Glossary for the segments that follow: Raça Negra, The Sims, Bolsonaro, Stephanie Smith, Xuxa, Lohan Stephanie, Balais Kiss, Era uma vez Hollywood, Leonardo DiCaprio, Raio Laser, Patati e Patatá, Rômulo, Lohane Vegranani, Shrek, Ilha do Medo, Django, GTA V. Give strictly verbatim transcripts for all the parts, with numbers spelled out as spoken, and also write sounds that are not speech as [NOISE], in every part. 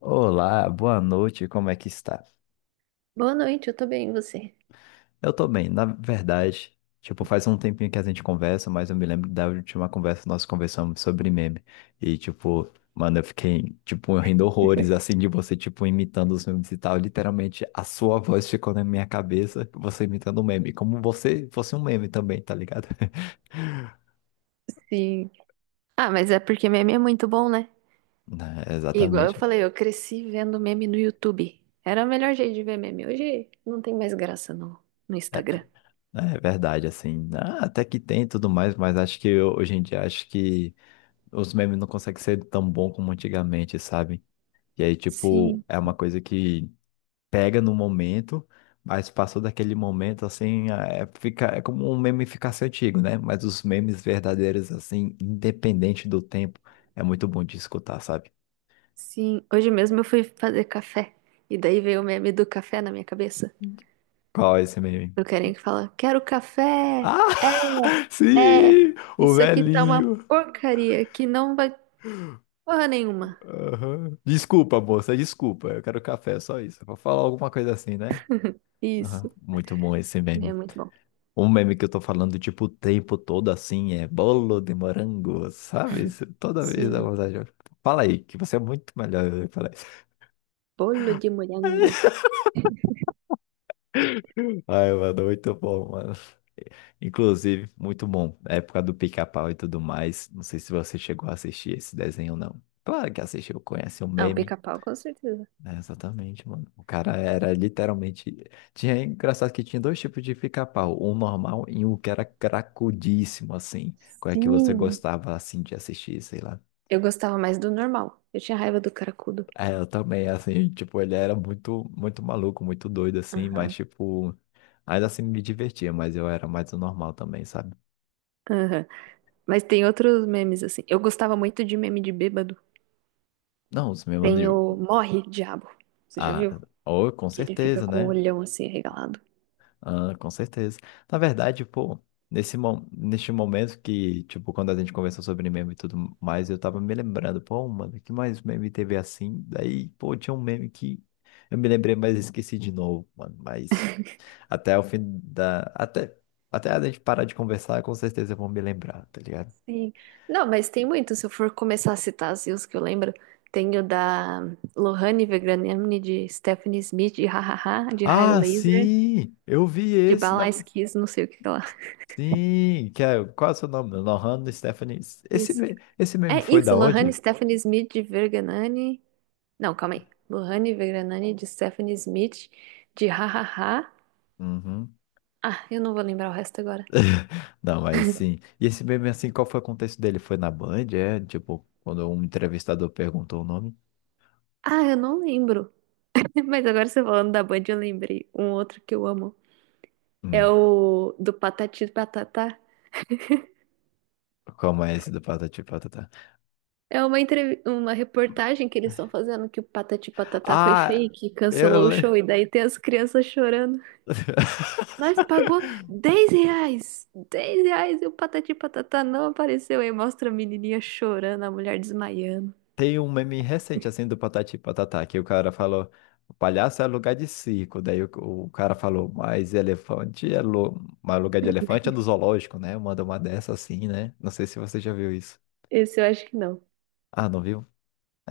Olá, boa noite, como é que está? Boa noite, eu tô bem, e você? Eu tô bem, na verdade, tipo, faz um tempinho que a gente conversa, mas eu me lembro da última conversa que nós conversamos sobre meme. E, tipo, mano, eu fiquei, tipo, rindo horrores, assim, de você, tipo, imitando os memes e tal. Literalmente, a sua voz ficou na minha cabeça, você imitando um meme, como você fosse um meme também, tá ligado? [LAUGHS] Sim. Ah, mas é porque meme é muito bom, né? É, Igual eu exatamente. falei, eu cresci vendo meme no YouTube. Era o melhor jeito de ver meme. Hoje não tem mais graça no, no Instagram. É verdade, assim, ah, até que tem e tudo mais, mas acho que eu- hoje em dia, acho que os memes não conseguem ser tão bom como antigamente, sabe? E aí, tipo, Sim, é uma coisa que pega no momento, mas passou daquele momento, assim, é, fica, é como um meme ficasse antigo, né? Mas os memes verdadeiros, assim, independente do tempo, é muito bom de escutar, sabe? sim. Hoje mesmo eu fui fazer café. E daí veio o meme do café na minha cabeça. Qual é esse meme? Do carinha que fala, quero café! Ah! [LAUGHS] É, é! Sim! O Isso aqui tá uma velhinho! porcaria que não vai porra nenhuma. Aham. Desculpa, moça, desculpa. Eu quero café, só isso. Vou falar alguma coisa assim, né? Aham. Isso. Muito bom esse É meme. muito bom. Um meme que eu tô falando, tipo, o tempo todo assim, é bolo de morango, sabe? Isso. Toda vez dá Sim. vontade de- Fala aí, que você é muito melhor. Eu falei, Bolo de morango. ai, mano, muito bom, mano. Inclusive, muito bom. É época do pica-pau e tudo mais. Não sei se você chegou a assistir esse desenho ou não. Claro que assistiu, conhece o Ah, o meme. pica-pau, com certeza. É, exatamente, mano. O cara era literalmente. Tinha É engraçado que tinha dois tipos de pica-pau, um normal e um que era cracudíssimo, assim. Qual é que você Sim, gostava assim de assistir, sei lá? eu gostava mais do normal. Eu tinha raiva do cracudo. É, eu também, assim, tipo, ele era muito, muito maluco, muito doido, assim, mas, Aham. tipo, ainda assim me divertia, mas eu era mais o normal também, sabe? Aham. Mas tem outros memes assim. Eu gostava muito de meme de bêbado. Não, os meus Tem amigos, o Morre, Diabo. Você já viu? ah, oh, com Que ele fica certeza, com o né? olhão assim arregalado. Ah, com certeza. Na verdade, pô, nesse, mo- neste momento que, tipo, quando a gente conversou sobre meme e tudo mais, eu tava me lembrando, pô, mano, que mais meme teve assim? Daí, pô, tinha um meme que eu me lembrei, mas esqueci de novo, mano, mas... Até o fim da. Até, até a gente parar de conversar, com certeza eu vou me lembrar, tá ligado? Sim. Não, mas tem muito. Se eu for começar a citar assim, os que eu lembro, tem o da Lohane Vegraniani, de Stephanie Smith, de Hahaha, de Raio Ah, Laser, sim! Eu vi de esse na. Balais Kiss, não sei o que lá. Sim! Que é... Qual é o seu nome? Lohan Stephanie. Esse, Isso. me- esse meme É foi isso, da Lohane, onde? Stephanie Smith, de Verganani. Não, calma aí. Lohane Vegranani de Stephanie Smith de Hahaha. Uhum. Ah, eu não vou lembrar o resto agora. [LAUGHS] Não, mas sim. E esse meme, assim, qual foi o contexto dele? Foi na Band? É, tipo, quando um entrevistador perguntou o nome? Ah, eu não lembro. [LAUGHS] Mas agora você falando da Band, eu lembrei. Um outro que eu amo. É Hum. o do Patati e Patatá. Como é esse do Patati e Patatá? É uma, entrev... uma reportagem que eles estão fazendo que o Patati e Patatá foi Ah, fake, cancelou eu o show, e lembro. daí tem as crianças chorando. [LAUGHS] Nós pagou dez reais! Dez reais e o Patati e Patatá não apareceu. Aí mostra a menininha chorando, a mulher desmaiando. Tem um meme recente, assim, do Patati e Patatá, que o cara falou, o palhaço é lugar de circo. Daí o, o cara falou, mas elefante é lu- mas lugar de elefante é do [LAUGHS] zoológico, né? Manda uma dessa assim, né? Não sei se você já viu isso. Esse eu acho que não. Ah, não viu?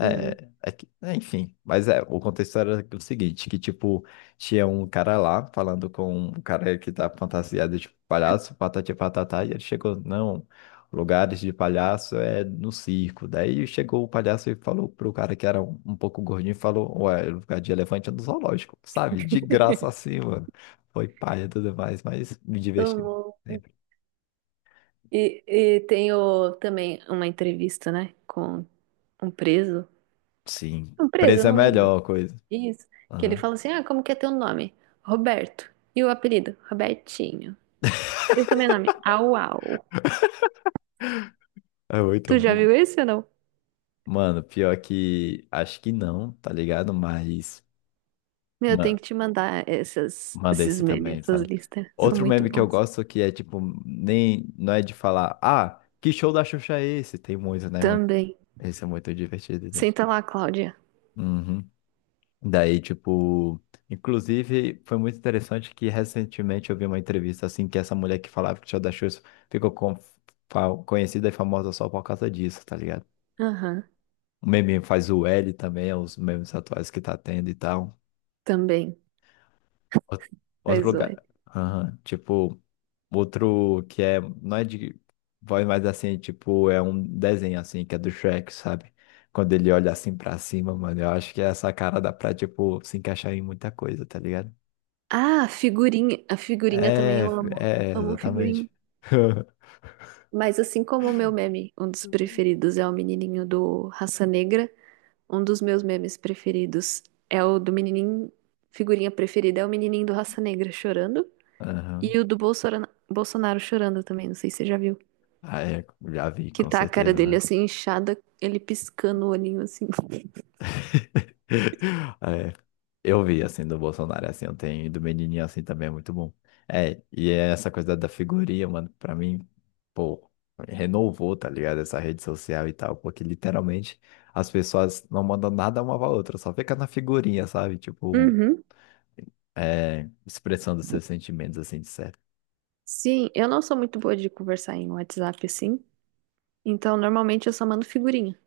Não, é que- é, enfim, mas é, o contexto era o seguinte, que tipo, tinha um cara lá falando com um cara que tá fantasiado de palhaço, patati e patatá, e ele chegou, não, lugares de palhaço é no circo. Daí chegou o palhaço e falou pro cara que era um, um pouco gordinho, falou, ué, é lugar de elefante é no zoológico, sabe? De graça assim, mano. Foi paia e tudo mais, mas me divertiu tomou. sempre. E, e tem o- também uma entrevista, né, com um preso. Sim, Um preso, eu preço é a não lembro. melhor coisa. Isso. Que ele Aham. fala assim: Ah, como que é teu nome? Roberto. E o apelido? Robertinho. E o sobrenome? Au Au. É muito Tu já bom. viu esse ou não? Mano, pior que acho que não, tá ligado? Mas Meu, eu tenho ma- que te mandar essas, manda esses esse memes, também, essas sabe? listas. São Outro muito meme que eu bons. gosto que é tipo, nem não é de falar, ah, que show da Xuxa é esse? Tem muito, né, mano? Também. Esse é muito divertido, né? Senta lá, Cláudia. Uhum. Daí, tipo, inclusive foi muito interessante que recentemente eu vi uma entrevista assim que essa mulher que falava que o show da Xuxa ficou com- fa- conhecida e famosa só por causa disso, tá ligado? Aham, O meme faz o L também, é os memes atuais que tá tendo e tal. também. Ou- Outro Faz o. lugar. Aham. Tipo, outro que é. Não é de voz, mas assim, tipo, é um desenho assim, que é do Shrek, sabe? Quando ele olha assim pra cima, mano, eu acho que essa cara dá pra, tipo, se encaixar em muita coisa, tá ligado? Ah, figurinha. A figurinha também É, eu amo. é, Amo figurinha. exatamente. [LAUGHS] Mas assim como o meu meme, um dos preferidos é o menininho do Raça Negra, um dos meus memes preferidos é o do menininho, figurinha preferida é o menininho do Raça Negra chorando Aham. e o do Bolsora- Bolsonaro chorando também, não sei se você já viu, Ah, é, já vi, que com tá a cara certeza, dele né? assim inchada, ele piscando o olhinho assim. [LAUGHS] É, eu vi assim do Bolsonaro, assim, eu tenho e do menininho assim também é muito bom. É, e é essa coisa da figurinha, mano, pra mim, pô, renovou, tá ligado? Essa rede social e tal, porque literalmente as pessoas não mandam nada uma pra outra, só fica na figurinha, sabe? Tipo, Uhum. é, expressando seus sentimentos assim, de certo. Sim, eu não sou muito boa de conversar em WhatsApp assim, então normalmente eu só mando figurinha.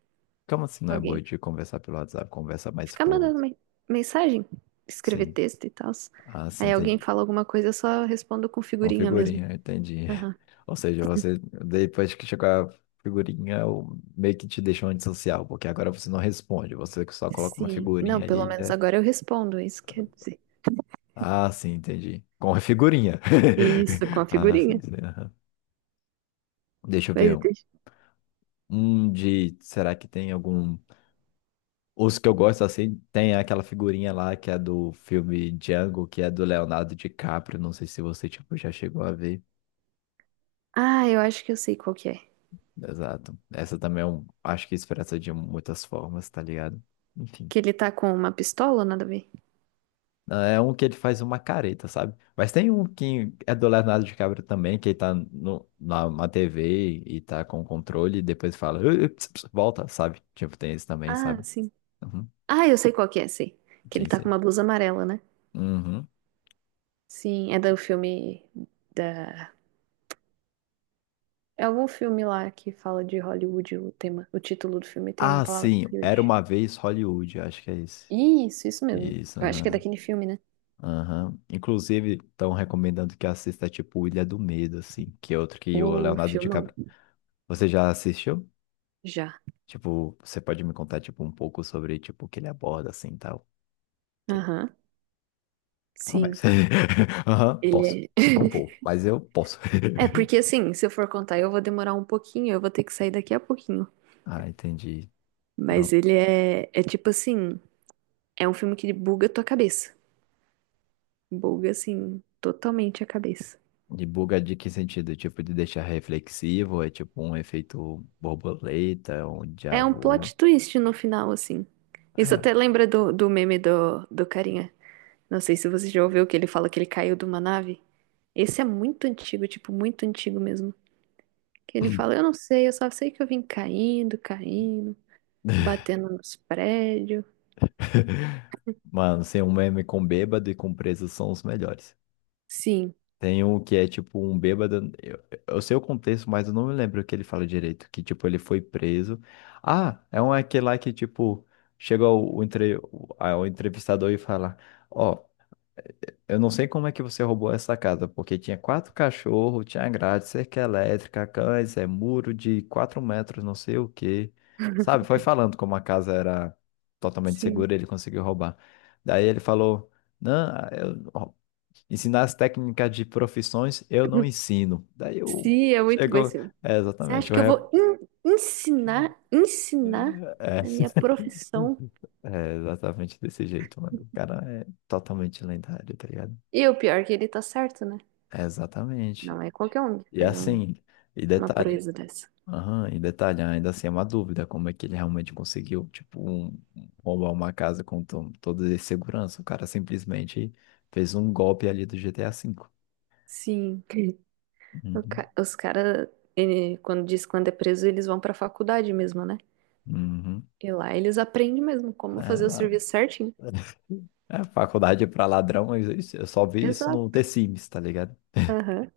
Como assim não é boa Ok. de conversar pelo WhatsApp? Conversa mais, Ficar pô, mandando men- mensagem, escrever sim. texto e tal. Ah, sim, Aí alguém entendi. fala alguma coisa, eu só respondo com Com figurinha mesmo. figurinha, entendi. Aham. [LAUGHS] Ou seja, você, depois que chegou a figurinha, o- meio que te deixou antissocial, porque agora você não responde, você só coloca uma Sim. Não, figurinha pelo ali, menos né? agora eu respondo, é isso quer dizer. Ah, sim, entendi. Com a figurinha. [LAUGHS] Isso, com a Ah, sim, figurinha. sim. Aham. Deixa eu ver. Mas Um deixa. Um de. Será que tem algum. Os que eu gosto assim, tem aquela figurinha lá que é do filme Django, que é do Leonardo DiCaprio. Não sei se você, tipo, já chegou a ver. Ah, eu acho que eu sei qual que é. Exato. Essa também é um, acho que expressa de muitas formas, tá ligado? Enfim. Que ele tá com uma pistola, nada a ver. Ah, é um que ele faz uma careta, sabe? Mas tem um que é do Leonardo DiCaprio também, que ele tá no, na, na T V e tá com o controle e depois fala, ui, ps, ps", volta, sabe? Tipo, tem esse também, Ah, sabe? sim. Uhum. Ah, eu sei qual que é, sei. Que ele Sim, tá com sim. uma blusa amarela, né? Uhum. Sim, é do filme da... É algum filme lá que fala de Hollywood, o tema, o título do filme tem a Ah, palavra sim. Era Hollywood. uma vez Hollywood, acho que é esse. Isso, isso mesmo. Isso, Eu acho que é aham. daquele filme, né? Aham. Inclusive, estão recomendando que assista, tipo, Ilha do Medo, assim, que é outro que o O Leonardo filmão. DiCaprio. Você já assistiu? Já. Tipo, você pode me contar, tipo, um pouco sobre, tipo, o que ele aborda, assim, e tal? Você Aham. Sim. começa. [LAUGHS] Aham, posso. Ele é. Não vou, [LAUGHS] mas eu posso. [LAUGHS] É, porque assim, se eu for contar, eu vou demorar um pouquinho, eu vou ter que sair daqui a pouquinho. Ah, entendi. Não. Mas ele é. É tipo assim. É um filme que ele buga a tua cabeça. Buga, assim, totalmente a cabeça. De buga de que sentido? Tipo, de deixar reflexivo? É tipo um efeito borboleta, um déjà É um vu? plot twist no final, assim. Isso Ah. até lembra do, do meme do, do carinha. Não sei se você já ouviu que ele fala que ele caiu de uma nave. Esse é muito antigo, tipo, muito antigo mesmo. Que ele fala, eu não sei, eu só sei que eu vim caindo, caindo, batendo nos prédios. [LAUGHS] Mano, sem um meme com bêbado e com preso são os melhores. Sim, Tem um que é tipo um bêbado. Eu, eu sei o contexto, mas eu não me lembro o que ele fala direito. Que tipo, ele foi preso. Ah, é um aquele lá que tipo, chega o, o, entre, o, a- o entrevistador e fala: Ó, eu não sei como é que você roubou essa casa, porque tinha quatro cachorros, tinha grade, cerca elétrica, cães, é muro de quatro metros, não sei o quê. Sabe, foi falando como a casa era totalmente sim. segura, ele conseguiu roubar. Daí ele falou, não, eu, ó, ensinar as técnicas de profissões eu não [LAUGHS] ensino. Daí eu, Sim, é muito bom esse chegou, filme. é Você acha exatamente, o que eu rep... vou en- ensinar, ensinar é, a minha profissão? [LAUGHS] é exatamente desse jeito, mano. O cara é totalmente lendário, tá ligado? E o pior é que ele tá certo, né? É exatamente. Não é qualquer um que E é faz um- assim, e uma detalhe, proeza dessa. aham, e detalhe, ainda assim é uma dúvida como é que ele realmente conseguiu, tipo, um, um- roubar uma casa com to- toda a segurança. O cara simplesmente fez um golpe ali do G T A cinco. Sim. [LAUGHS] O Uhum. ca- os caras, quando diz quando é preso, eles vão pra faculdade mesmo, né? Uhum. E lá eles aprendem mesmo como É, fazer o lá- serviço certinho. [LAUGHS] é, faculdade pra ladrão, eu eu só vi isso no The Exato. Sims, tá ligado? Aham.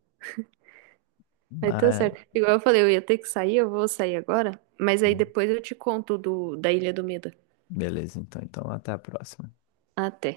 Vai tudo Mas, certo. Igual eu falei, eu ia ter que sair, eu vou sair agora, mas aí hum, depois eu te conto do, da Ilha do Medo. beleza, então, então até a próxima. Até.